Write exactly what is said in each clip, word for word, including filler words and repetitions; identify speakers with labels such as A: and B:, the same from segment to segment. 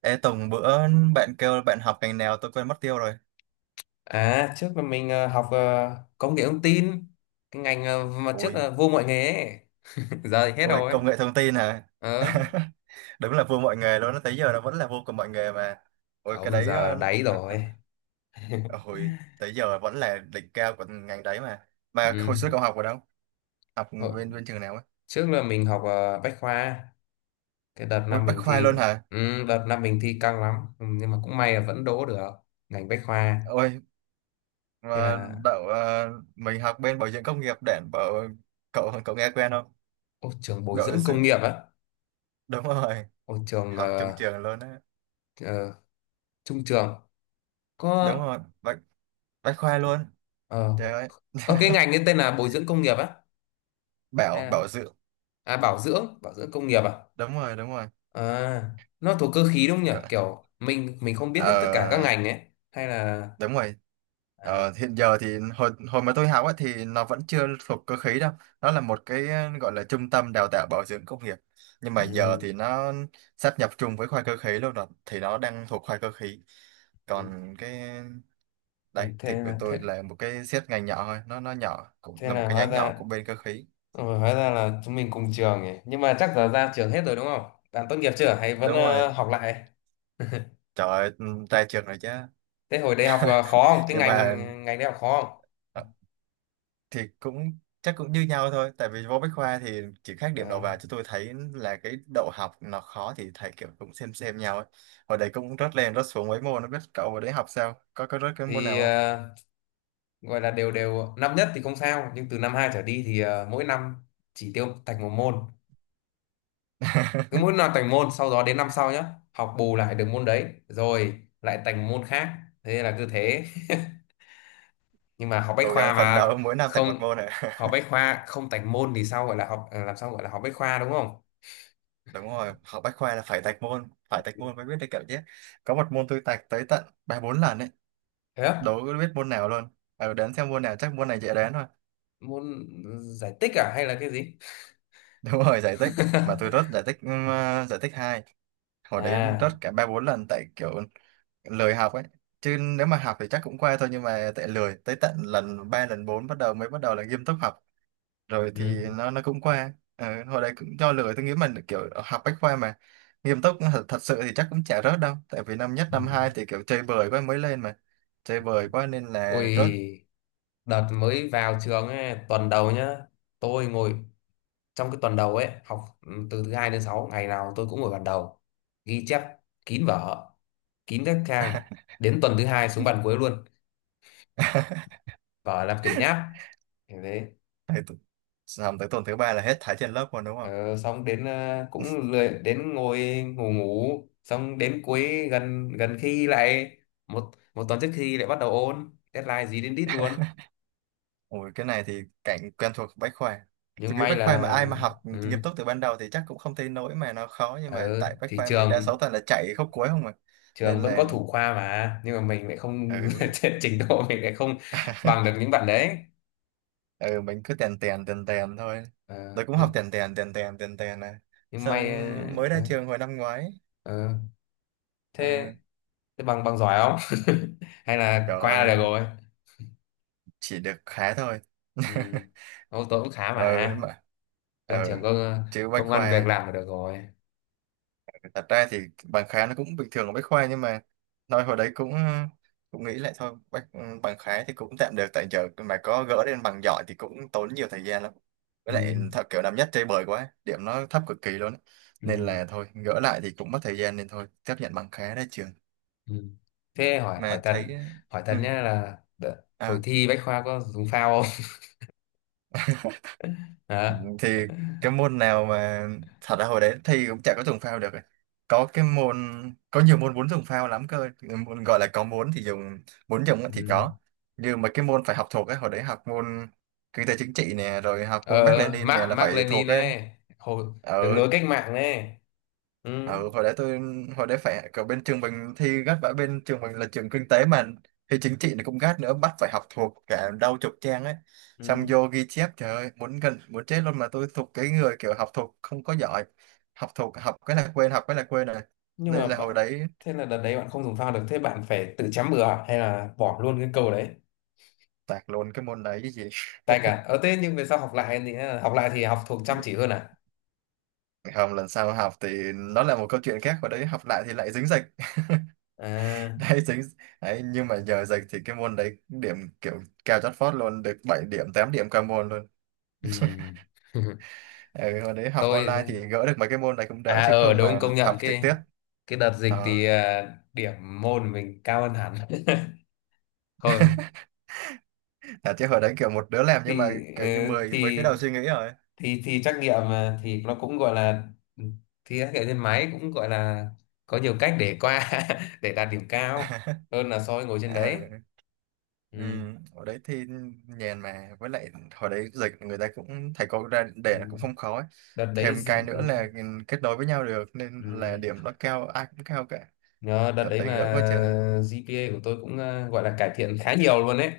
A: Ê Tùng bữa bạn kêu bạn học ngành nào tôi quên mất tiêu rồi.
B: À, trước là mình ờ, học ờ, công nghệ thông tin, cái ngành ờ, mà trước
A: Ôi,
B: là vô mọi nghề ấy. Giờ thì hết
A: ôi
B: rồi ấy.
A: công nghệ thông tin hả?
B: Ờ,
A: Đúng là vua mọi nghề luôn, tới giờ nó vẫn là vua của mọi nghề mà. Ôi cái
B: không,
A: đấy
B: giờ
A: ờ,
B: đáy
A: ờ, cái-
B: rồi.
A: ờ, hồi tới giờ vẫn là đỉnh cao của ngành đấy mà. Mà
B: Ừ.
A: hồi xưa cậu học ở đâu? Học
B: Ờ,
A: bên bên trường nào ấy?
B: trước là mình học ờ, Bách Khoa, cái đợt
A: Ôi
B: năm
A: Bách
B: mình
A: Khoa
B: thi,
A: luôn hả?
B: ừ, đợt năm mình thi căng lắm, ừ, nhưng mà cũng may là vẫn đỗ được ngành Bách Khoa.
A: Ôi
B: Thế
A: mà
B: là,
A: đậu ờ, mình học bên bảo dưỡng công nghiệp để bảo cậu cậu nghe quen không?
B: ô, trường bồi
A: Bảo
B: dưỡng công
A: dưỡng.
B: nghiệp á,
A: Đúng rồi,
B: ô, trường
A: học chung
B: ờ,
A: trường luôn á.
B: ờ, trung trường, có,
A: Đúng rồi, Bách Bách Khoa luôn.
B: ờ,
A: Trời ơi.
B: ờ, cái ngành ấy tên là bồi dưỡng công nghiệp á, hay
A: bảo
B: là,
A: bảo dưỡng,
B: à, bảo dưỡng, bảo dưỡng công nghiệp à?
A: đúng rồi đúng rồi
B: À, nó thuộc cơ khí đúng không nhỉ?
A: Gọi-
B: Kiểu mình mình không biết
A: ờ,
B: hết tất cả các ngành ấy hay là
A: đúng rồi.
B: à,
A: Ờ, hiện giờ thì hồi hồi mà tôi học ấy, thì nó vẫn chưa thuộc cơ khí đâu, nó là một cái gọi là trung tâm đào tạo bảo dưỡng công nghiệp, nhưng mà giờ
B: ừ,
A: thì nó sáp nhập chung với khoa cơ khí luôn rồi thì nó đang thuộc khoa cơ khí. Còn cái
B: ừ,
A: đấy thì
B: thế
A: của
B: là thế,
A: tôi là một cái xét ngành nhỏ thôi, nó nó nhỏ cũng
B: thế
A: là một
B: là
A: cái
B: hóa
A: nhánh nhỏ
B: ra
A: của bên cơ khí.
B: ừ, hóa ra là chúng mình cùng trường ấy. Nhưng mà chắc giờ ra trường hết rồi đúng không? Bạn tốt nghiệp chưa hay vẫn
A: Đúng rồi.
B: ờ, học lại?
A: Trời ơi, ra trường rồi chứ.
B: Thế hồi đại học ờ, khó không? Cái
A: Nhưng
B: ngành
A: mà
B: Ngành đại học khó không?
A: ờ, thì cũng chắc cũng như nhau thôi tại vì vô Bách Khoa thì chỉ khác điểm đầu
B: Ờ,
A: vào, chứ tôi thấy là cái đậu học nó khó thì thầy kiểu cũng xem xem nhau ấy. Hồi đấy cũng rớt lên rớt xuống mấy môn, nó biết cậu hồi đấy học sao, có có rớt cái môn nào
B: thì
A: không?
B: ờ, gọi là đều đều năm nhất thì không sao, nhưng từ năm hai trở đi thì ờ, mỗi năm chỉ tiêu thành một môn, cứ mỗi năm tành môn, sau đó đến năm sau nhá học bù lại được môn đấy rồi lại tành môn khác, thế là cứ thế. Nhưng mà học bách
A: Cố
B: khoa
A: gắng phấn
B: mà
A: đấu mỗi năm tạch một
B: không,
A: môn ạ.
B: học bách khoa không tành môn thì sao gọi là học, à, làm sao gọi là học bách khoa đúng không?
A: Đúng rồi, học Bách Khoa là phải tạch môn, phải tạch môn mới biết được kiểu chứ. Có một môn tôi tạch tới tận ba bốn lần ấy,
B: Thế á,
A: đâu có biết môn nào luôn, ờ đến xem môn nào chắc môn này dễ đến thôi.
B: môn giải tích à hay là cái gì?
A: Đúng rồi, giải tích. Mà tôi rớt giải tích ừm, ờ, giải tích hai, hồi đấy rớt
B: À,
A: cả ba bốn lần tại kiểu lười học ấy, chứ nếu mà học thì chắc cũng qua thôi, nhưng mà tại lười tới tận lần ba lần bốn bắt đầu mới bắt đầu là nghiêm túc học rồi thì
B: ừ.
A: nó nó cũng qua. Ờ, hồi đấy cũng do lười, tôi nghĩ mình kiểu học bách khoa mà nghiêm túc thật, thật sự thì chắc cũng chả rớt đâu, tại vì năm nhất
B: Ừ.
A: năm hai thì kiểu chơi bời quá mới lên mà, chơi bời quá nên là rớt.
B: Ôi, đợt mới vào trường ấy, tuần đầu nhá, tôi ngồi trong cái tuần đầu ấy học, ừ, từ thứ hai đến sáu ngày nào tôi cũng ngồi bàn đầu, ghi chép kín vở, kín các trang, đến tuần thứ hai xuống bàn cuối luôn, vở làm quyển nháp, thế đấy.
A: Thì tu- Xong tới tuần thứ ba là hết thải trên lớp rồi đúng không?
B: ờ, Xong đến ờ, cũng lười đến ngồi ngủ, ngủ xong đến cuối gần, gần khi lại một một tuần trước khi lại bắt đầu ôn, deadline gì đến đít luôn.
A: Ủa, cái này thì cảnh quen thuộc Bách Khoa.
B: Nhưng
A: Tôi nghĩ
B: may
A: Bách Khoa mà
B: là
A: ai mà học nghiêm
B: ừ,
A: túc từ ban đầu thì chắc cũng không thấy nỗi mà nó khó, nhưng mà
B: ờ,
A: tại Bách
B: thì
A: Khoa mình đa
B: trường
A: số toàn là chạy khúc cuối không mà, nên
B: trường vẫn có
A: là
B: thủ khoa mà, nhưng mà mình lại không
A: ừ.
B: trình độ mình lại không bằng được những bạn đấy.
A: Ừ, mình cứ tèn tèn tèn tèn thôi. Tôi
B: Ờ,
A: cũng học
B: nhưng,
A: tèn tèn tèn tèn tèn tèn này.
B: nhưng may
A: Xong mới
B: ờ,
A: ra
B: ờ,
A: trường hồi năm ngoái.
B: ờ.
A: Ờ,
B: thế thế bằng bằng giỏi không, hay là
A: trời
B: qua
A: ơi,
B: là được rồi?
A: chỉ được khá thôi.
B: Ừ. Ô, tôi cũng khá
A: Ừ đúng
B: mà,
A: mà.
B: ra
A: Ừ,
B: trường có
A: chứ Bách
B: công ăn việc
A: Khoa
B: làm là được rồi.
A: thật ra thì bằng khái nó cũng bình thường ở Bách Khoa, nhưng mà nói hồi đấy cũng cũng nghĩ lại thôi bách, ừ, bằng khái thì cũng tạm được, tại giờ mà có gỡ lên bằng giỏi thì cũng tốn nhiều thời gian lắm, với lại
B: Ừ.
A: thật kiểu năm nhất chơi bời quá điểm nó thấp cực kỳ luôn á.
B: Ừ.
A: Nên là thôi gỡ lại thì cũng mất thời gian nên thôi chấp nhận bằng khá ra trường
B: Ừ. Thế hỏi hỏi
A: mà
B: thật,
A: thấy.
B: hỏi thật
A: Ừ.
B: nhá là đợ- hồi
A: À,
B: thi Bách Khoa có dùng phao không? Hả?
A: thì cái môn nào mà thật ra hồi đấy thi cũng chả có dùng phao được. Có cái môn, có nhiều môn muốn dùng phao lắm cơ. Cái môn gọi là có muốn thì dùng, muốn dùng á thì
B: Ừ.
A: có, nhưng mà cái môn phải học thuộc ấy, hồi đấy học môn kinh tế chính trị nè, rồi học môn
B: ờ
A: Mác
B: ờ,
A: Lênin
B: Mark
A: nè là
B: Mark
A: phải
B: Lenin
A: thuộc ấy.
B: này, hồi đường
A: Ừ.
B: lối cách mạng này. Ừ.
A: Ừ, hồi đấy tôi, hồi đấy phải ở bên trường mình thi gắt, vả bên trường mình là trường kinh tế mà, thi chính trị nó cũng gắt nữa, bắt phải học thuộc cả đau chục trang ấy, xong
B: Ừ.
A: vô ghi chép trời ơi muốn gần muốn chết luôn, mà tôi thuộc cái người kiểu học thuộc không có giỏi, học thuộc học cái là quên học cái là quên rồi.
B: nhưng mà
A: Nên là hồi
B: bạn
A: đấy
B: Thế là đợt đấy bạn không dùng phao được, thế bạn phải tự chấm bừa à? Hay là bỏ luôn cái câu đấy,
A: tạc luôn cái môn đấy chứ gì.
B: tay cả ở thế? Nhưng về sau học lại thì ờ, học lại thì học thuộc chăm chỉ hơn à?
A: Không, lần sau học thì nó là một câu chuyện khác, hồi đấy học lại thì lại dính dịch.
B: À,
A: Đấy, dính đấy, nhưng mà giờ dịch thì cái môn đấy điểm kiểu cao chót vót luôn, được bảy điểm tám điểm qua môn luôn.
B: ừ.
A: Ừ, hồi đấy học
B: Tôi
A: online thì gỡ được mấy cái môn này cũng đỡ,
B: à
A: chứ
B: ờ
A: không
B: đúng
A: mà
B: công nhận,
A: học trực
B: cái
A: tiếp.
B: cái đợt dịch
A: Ờ.
B: thì à, điểm môn mình cao hơn hẳn. Thôi
A: À, chứ hồi đấy kiểu một đứa làm nhưng mà
B: thì ờ,
A: kiểu như mười mấy cái
B: thì
A: đầu suy nghĩ rồi.
B: thì thì trắc nghiệm mà, thì nó cũng gọi là, thì trắc nghiệm trên máy, cũng gọi là có nhiều cách để qua để đạt điểm cao hơn là so với ngồi trên đấy.
A: Ừ. Ừ.
B: Ừ.
A: Hồi đấy thì nhàn mà, với lại hồi đấy dịch người ta cũng thầy cô ra để là
B: Ừ.
A: cũng không khó ấy.
B: Đợt đấy
A: Thêm cái
B: dự- ừ.
A: nữa là ừ, kết nối với nhau được nên
B: Ừ.
A: là điểm nó cao, ai cũng cao cả.
B: Nhờ đợt
A: Thật
B: đấy
A: đấy, gỡ
B: mà
A: quá trời.
B: giê pê a của tôi cũng ờ, gọi là cải thiện khá nhiều luôn đấy.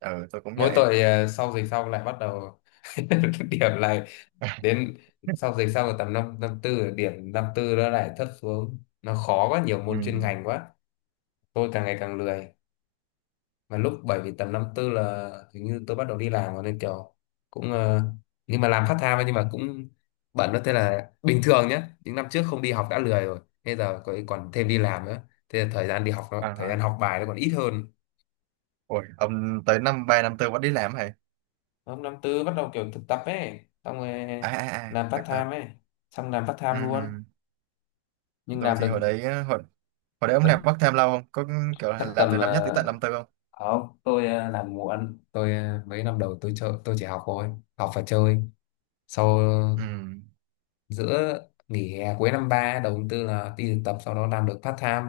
A: Ừ tôi cũng
B: Mỗi
A: vậy.
B: tội ờ, sau dịch xong lại bắt đầu điểm lại. Đến sau dịch xong rồi tầm năm năm tư, điểm năm tư nó lại thấp xuống, nó khó quá, nhiều
A: Ừ.
B: môn chuyên ngành quá. Tôi càng ngày càng lười, mà lúc bởi vì tầm năm tư là hình như tôi bắt đầu đi làm rồi nên kiểu cũng ờ, nhưng mà làm part time ấy, nhưng mà cũng bận đó. Thế là bình thường nhá, những năm trước không đi học đã lười rồi, bây giờ có- còn thêm đi làm nữa, thế là thời gian đi học
A: À,
B: nó, thời
A: hả.
B: gian học bài nó còn ít hơn.
A: Ôi ông tới năm ba năm tư vẫn đi làm hả?
B: Hôm năm tư bắt đầu kiểu thực tập ấy, xong rồi
A: À à à,
B: làm part
A: thực tập.
B: time ấy, xong làm part time
A: Ừ.
B: luôn.
A: Ừ.
B: Nhưng
A: Tôi
B: làm
A: thì
B: được
A: hồi đấy á, hồi, hồi đấy ông làm
B: tận
A: part time lâu không, có kiểu là
B: chắc
A: làm
B: tầm
A: từ năm nhất tới tận
B: ờ,
A: năm tư không?
B: không, tôi ờ, làm muộn, tôi ờ, mấy năm đầu tôi chơi, tôi chỉ học thôi, học và chơi. Sau
A: Ừ.
B: giữa Nghỉ hè cuối năm ba đầu tháng tư là đi thực tập, sau đó làm được part time.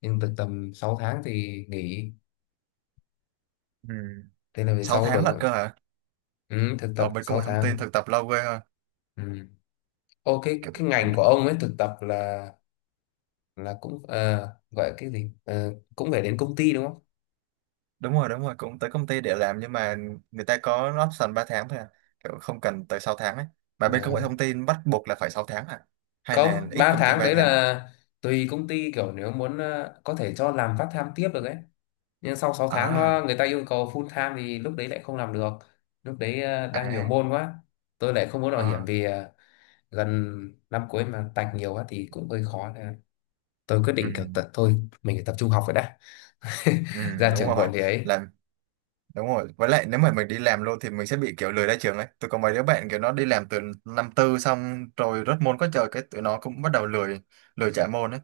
B: Nhưng thực tập sáu tháng thì nghỉ,
A: Ừ.
B: thế là về
A: Sáu
B: sau
A: tháng lận
B: đổi.
A: cơ hả?
B: Ừ, thực tập
A: Ở bên công
B: sáu
A: nghệ thông tin
B: tháng
A: thực tập lâu ghê ha.
B: Ừ. Ô, cái
A: Kiểu
B: cái ngành của ông ấy thực tập là, là cũng ờ, gọi cái gì, ờ, cũng phải đến công ty đúng không?
A: đúng rồi đúng rồi, cũng tới công ty để làm nhưng mà người ta có option ba tháng thôi à, kiểu không cần tới sáu tháng ấy, mà
B: Ờ.
A: bên công nghệ thông tin bắt buộc là phải sáu tháng à, hay là
B: Không,
A: ít
B: ba
A: công ty
B: tháng
A: ba
B: đấy
A: tháng?
B: là tùy công ty, kiểu nếu muốn ờ, có thể cho làm part time tiếp được ấy. Nhưng sau sáu tháng nó
A: À
B: người ta yêu cầu full time thì lúc đấy lại không làm được, lúc đấy ờ, đang nhiều
A: à
B: môn quá, tôi lại không muốn bảo hiểm
A: à.
B: vì ờ, gần năm cuối mà tạch nhiều quá thì cũng hơi khó, nên là tôi quyết
A: Ừ.
B: định kiểu tật thôi, mình phải tập trung học rồi đã.
A: Ừ.
B: Ra
A: Đúng
B: trường
A: rồi.
B: muộn thì ấy.
A: Làm đúng rồi, với lại nếu mà mình đi làm luôn thì mình sẽ bị kiểu lười ra trường ấy. Tôi có mấy đứa bạn kiểu nó đi làm từ năm tư xong rồi rớt môn có trời, cái tụi nó cũng bắt đầu lười, lười trả môn ấy,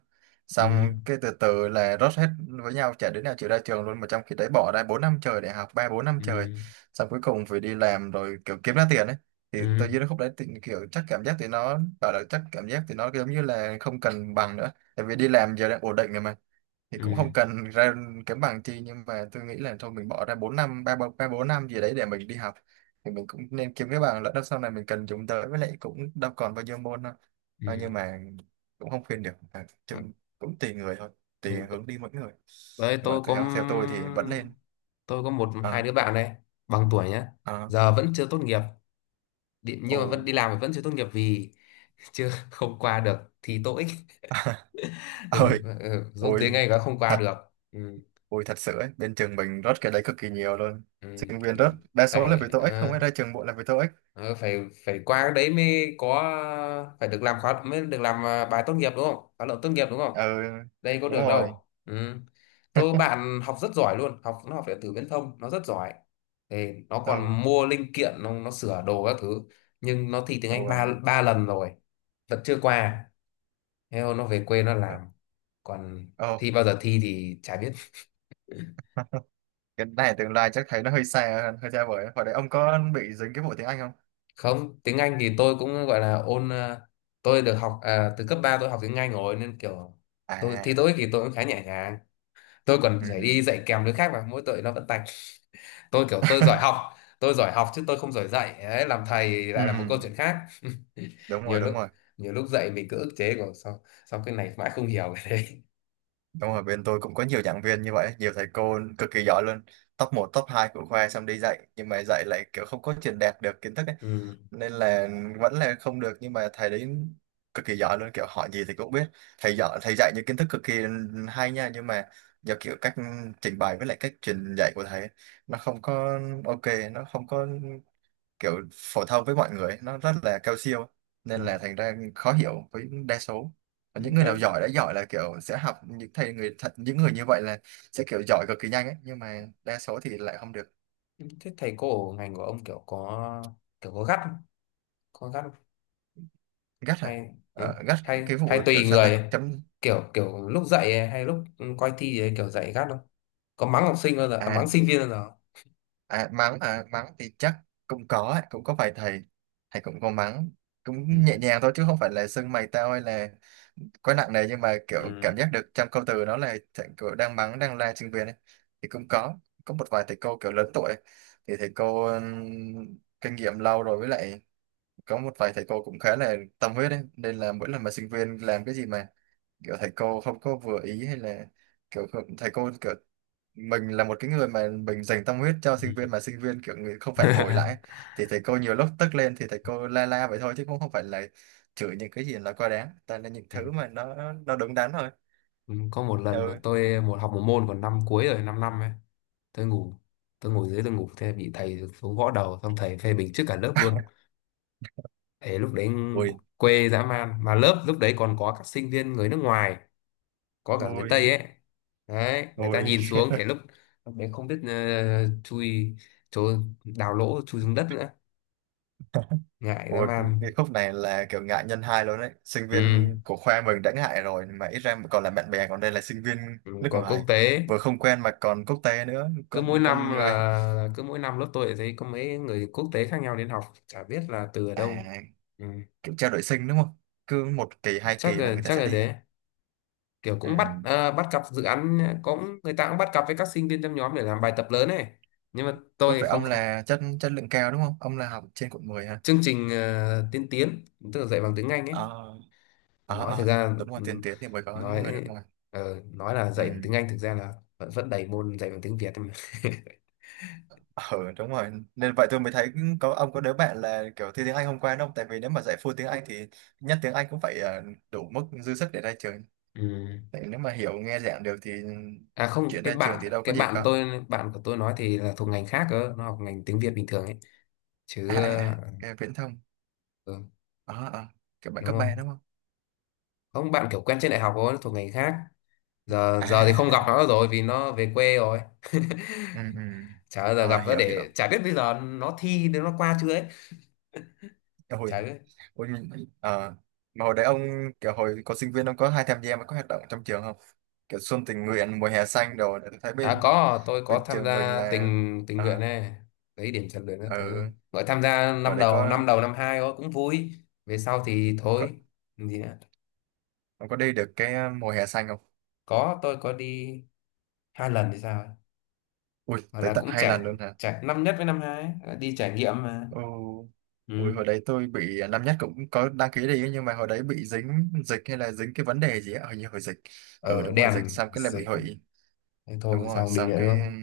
B: Ừ,
A: xong cái từ từ là rớt hết với nhau, chả đứa nào chịu ra trường luôn, mà trong khi đấy bỏ ra bốn năm trời để học, ba bốn năm trời,
B: ừ,
A: xong cuối cùng phải đi làm rồi kiểu kiếm ra tiền ấy. Thì
B: ừ,
A: tôi dưới khúc đấy thì kiểu chắc cảm giác thì nó bảo là chắc cảm giác thì nó giống như là không cần bằng nữa, tại vì đi làm giờ đang ổn định rồi mà, thì cũng
B: ừ,
A: không cần ra kiếm bằng chi. Nhưng mà tôi nghĩ là thôi mình bỏ ra bốn năm, ba bốn ba bốn năm gì đấy để mình đi học, thì mình cũng nên kiếm cái bằng lỡ đâu sau này mình cần dùng tới, với lại cũng đâu còn bao nhiêu môn đâu.
B: ừ.
A: Ờ, nhưng mà cũng không khuyên được à, chung cũng tùy người thôi, tùy
B: Ừ,
A: hướng đi mỗi người.
B: đấy,
A: Nhưng mà
B: tôi có
A: theo theo tôi thì vẫn nên.
B: tôi có một hai
A: Ờ.
B: đứa bạn này, bằng tuổi nhá,
A: Ờ.
B: giờ vẫn chưa tốt nghiệp, đi- nhưng
A: Ồ.
B: mà vẫn đi làm mà vẫn chưa tốt nghiệp vì chưa không qua được thi TOEIC. Ừ,
A: Ơi.
B: ừ, dốt
A: Ôi
B: tiếng Anh đã không qua
A: thật.
B: được. Ừ,
A: Ôi thật sự ấy bên trường mình rớt cái đấy cực kỳ nhiều luôn, sinh viên rớt
B: ừ,
A: đa số là vì
B: phải
A: tô ích, không
B: ờ,
A: phải ra trường bộ là vì tô ích.
B: ờ, phải phải qua cái đấy mới có, phải được làm khóa mới được làm à, bài tốt nghiệp đúng không? Khóa luận tốt nghiệp đúng không?
A: Ừ.
B: Đây có
A: Đúng
B: được
A: rồi.
B: đâu. Ừ. Tôi bạn học rất giỏi luôn, học nó học điện tử viễn thông, nó rất giỏi thì nó
A: Ừ.
B: còn mua linh kiện, nó, nó sửa đồ các thứ. Nhưng nó thi tiếng
A: Ồ
B: Anh ba
A: vậy.
B: ba lần rồi vẫn chưa qua. Thế thôi nó về quê nó làm, còn
A: Ồ.
B: thi bao giờ thi thì chả biết.
A: Cái này tương lai chắc thấy nó hơi xa, hơi xa vời. Hồi đấy ông có bị dính cái vụ tiếng Anh không?
B: Không, tiếng Anh thì tôi cũng gọi là ôn ờ, tôi được học à, từ cấp ba tôi học tiếng Anh rồi nên kiểu tôi thi
A: À.
B: TOEIC thì tôi cũng khá nhẹ nhàng, tôi còn
A: Ừ.
B: phải đi dạy kèm đứa khác mà mỗi tội nó vẫn tạch. Tôi kiểu tôi giỏi học, tôi giỏi học chứ tôi không giỏi dạy. Đấy, làm thầy lại là một
A: Ừ,
B: câu chuyện khác.
A: đúng rồi,
B: nhiều
A: đúng
B: lúc
A: rồi.
B: Nhiều lúc dạy mình cứ ức chế, của sao sao cái này mãi không hiểu cái đấy.
A: Đúng rồi, bên tôi cũng có nhiều giảng viên như vậy, nhiều thầy cô cực kỳ giỏi luôn. Top một top hai của khoa xong đi dạy, nhưng mà dạy lại kiểu không có truyền đạt được kiến thức ấy.
B: Ừ.
A: Nên là vẫn là không được, nhưng mà thầy đấy cực kỳ giỏi luôn, kiểu hỏi gì thì cũng biết. Thầy giỏi, thầy dạy những kiến thức cực kỳ hay nha, nhưng mà do kiểu cách trình bày với lại cách truyền dạy của thầy ấy, nó không có ok, nó không có kiểu phổ thông với mọi người, nó rất là cao siêu,
B: Ừ.
A: nên là thành ra khó hiểu với đa số. Còn những người
B: Thế,
A: nào giỏi đã giỏi là kiểu sẽ học những thầy người thật, những người như vậy là sẽ kiểu giỏi cực kỳ nhanh ấy, nhưng mà đa số thì lại không được.
B: Thế thầy cô ở ngành của ông kiểu có kiểu có gắt không? Có gắt,
A: Gắt à?
B: hay ừ,
A: Ờ, gắt
B: hay
A: cái vụ
B: hay
A: kiểu
B: tùy
A: sao ta
B: người,
A: chấm
B: kiểu kiểu lúc dạy hay lúc coi thi thì kiểu dạy gắt không? Có mắng học sinh bao giờ, à,
A: à?
B: mắng sinh viên bao giờ không?
A: À, mắng hả? Mắng thì chắc cũng có ấy, cũng có vài thầy. Thầy cũng có mắng, cũng nhẹ
B: Ừ.
A: nhàng thôi chứ không phải là xưng mày tao hay là quá nặng nề, nhưng mà kiểu cảm
B: Ừ.
A: giác được trong câu từ đó là thầy kiểu đang mắng, đang la sinh viên ấy. Thì cũng có, có một vài thầy cô kiểu lớn tuổi thì thầy cô ừm, kinh nghiệm lâu rồi, với lại có một vài thầy cô cũng khá là tâm huyết ấy. Nên là mỗi lần mà sinh viên làm cái gì mà kiểu thầy cô không có vừa ý hay là kiểu không- thầy cô kiểu mình là một cái người mà mình dành tâm huyết cho sinh
B: Ừ.
A: viên, mà sinh viên kiểu người không phản hồi lại ấy. Thì thầy cô nhiều lúc tức lên thì thầy cô la la vậy thôi, chứ cũng không phải là chửi những cái gì là quá đáng, toàn là những
B: Ừ.
A: thứ mà nó nó đúng đắn thôi.
B: Ừ, có một lần mà
A: Ừ.
B: tôi một học một môn còn năm cuối rồi, 5 năm năm ấy, tôi ngủ tôi ngồi dưới tôi ngủ, thế bị thầy xuống gõ đầu, xong thầy phê bình trước cả lớp luôn. Thế lúc đấy
A: Ui.
B: quê dã man, mà lớp lúc đấy còn có các sinh viên người nước ngoài, có cả người Tây
A: Ui.
B: ấy. Đấy, người ta
A: Ui.
B: nhìn xuống, thế lúc lúc đấy không biết ờ, chui chỗ, đào lỗ chui xuống đất nữa, ngại dã
A: Ui.
B: man.
A: Cái khúc này là kiểu ngại nhân hai luôn đấy, sinh
B: Ừ.
A: viên của khoa mình đã ngại rồi mà ít ra còn là bạn bè, còn đây là sinh viên
B: Ừ,
A: nước
B: còn quốc
A: ngoài,
B: tế.
A: vừa không quen mà còn quốc tế nữa,
B: cứ
A: con
B: mỗi năm
A: con
B: là,
A: người.
B: là Cứ mỗi năm lớp tôi lại thấy có mấy người quốc tế khác nhau đến học, chả biết là từ ở
A: À,
B: đâu. Ừ.
A: kiểu trao đổi sinh đúng không, cứ một kỳ hai
B: Chắc
A: kỳ là
B: là
A: người ta
B: chắc
A: sẽ
B: là
A: đi à.
B: thế, kiểu cũng bắt
A: Ừ.
B: ờ, bắt cặp dự án, cũng người ta cũng bắt cặp với các sinh viên trong nhóm để làm bài tập lớn này. Nhưng mà tôi
A: Với
B: thì
A: vậy
B: không,
A: ông
B: không.
A: là chất chất lượng cao đúng không? Ông là học trên quận mười hả?
B: Chương trình ờ, tiên tiến, tức là dạy bằng tiếng Anh ấy.
A: Ờ, ờ,
B: Nói
A: ờ,
B: thực ra
A: đúng rồi, tiền
B: ừm,
A: tiến thì mới có người nước
B: nói
A: ngoài.
B: ờ, Nói là
A: Ừ.
B: dạy bằng tiếng Anh, thực ra là vẫn vẫn đầy môn dạy bằng tiếng Việt mà.
A: Ờ, đúng rồi. Nên vậy tôi mới thấy có ông có đứa bạn là kiểu thi tiếng Anh hôm qua đúng không? Tại vì nếu mà dạy full tiếng Anh thì nhất tiếng Anh cũng phải ờ, đủ mức dư sức để ra trường.
B: Ừm.
A: Tại nếu mà hiểu nghe giảng được thì
B: À không,
A: chuyện
B: cái
A: ra trường thì
B: bạn
A: đâu có
B: cái
A: gì
B: bạn
A: khó.
B: tôi, bạn của tôi nói thì là thuộc ngành khác cơ, nó học ngành tiếng Việt bình thường ấy
A: À,
B: chứ.
A: à,
B: ờ,
A: à, cái viễn thông.
B: ừ,
A: Ờ, ờ, kiểu bạn
B: Đúng
A: cấp ba
B: không?
A: đúng không?
B: Không, bạn kiểu quen trên đại học thôi, nó thuộc ngành khác. Giờ
A: À,
B: Giờ thì không
A: à,
B: gặp
A: à.
B: nó rồi, vì nó về quê rồi,
A: Ừ, ừ.
B: chả bao giờ gặp
A: Ờ,
B: nó
A: hiểu, hiểu.
B: để, chả biết bây giờ nó thi đến nó qua chưa ấy, chả
A: Ôi.
B: biết.
A: Ôi, mình, à, mà hồi đấy ông kiểu hồi có sinh viên ông có hay tham gia mấy cái hoạt động trong trường không? Kiểu xuân tình nguyện, mùa hè xanh đồ để tôi thấy
B: À
A: bên
B: có, tôi có
A: bên
B: tham
A: trường mình
B: gia
A: là
B: tình tình nguyện
A: à,
B: này, lấy điểm rèn luyện các thứ.
A: ở
B: Mới tham gia
A: hồi
B: năm
A: đấy
B: đầu,
A: có,
B: năm đầu năm hai thôi, cũng vui. Về sau thì
A: có
B: thôi, làm gì nữa.
A: ông có đi được cái ờ, mùa hè xanh không?
B: Có, tôi có đi hai lần thì sao ấy.
A: Ui,
B: Gọi
A: tới
B: là
A: tận
B: cũng
A: hai lần
B: chạy,
A: luôn hả?
B: chạy năm nhất với năm hai, ấy, đi trải nghiệm mà.
A: Ồ.
B: Ừ.
A: Ui, hồi đấy tôi bị ờ, năm nhất cũng có đăng ký đi nhưng mà hồi đấy bị dính dịch hay là dính cái vấn đề gì á, hình như hồi dịch. Ừ
B: Ở
A: đúng rồi, dịch
B: đèn
A: xong cái là bị
B: dịch,
A: hủy.
B: thế
A: Đúng
B: thôi sao
A: rồi,
B: không đi
A: xong
B: nữa đúng
A: cái
B: không?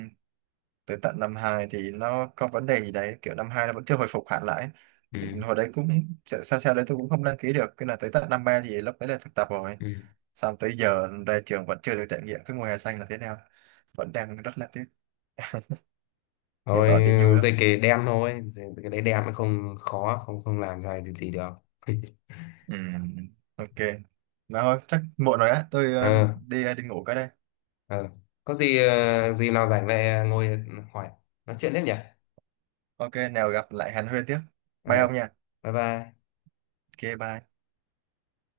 A: tới tận năm hai thì nó có vấn đề gì đấy, kiểu năm hai nó vẫn chưa hồi phục hẳn lại.
B: Ừ.
A: Thì hồi đấy cũng sao sao đấy, tôi cũng không đăng ký được, cái là tới tận năm ba thì lúc đấy là thực tập rồi,
B: Ừ.
A: xong tới giờ ra trường vẫn chưa được trải nghiệm cái mùa hè xanh là thế nào, vẫn đang rất là tiếc, nghe
B: Thôi
A: bảo đi vui lắm.
B: dịch cái đen thôi, dịch cái đấy đen nó không khó, không không làm ra gì, gì được.
A: Ừ, ok. Mà thôi chắc muộn rồi á, tôi ờ,
B: Ờ.
A: đi ờ, đi ngủ cái đây.
B: Ờ, có gì ờ, gì nào rảnh lại ngồi hỏi, nói chuyện tiếp nhỉ?
A: Ok, nào gặp lại Hàn Huyên tiếp. Bye
B: Ờ,
A: ông nha.
B: bye bye.
A: Ok, bye.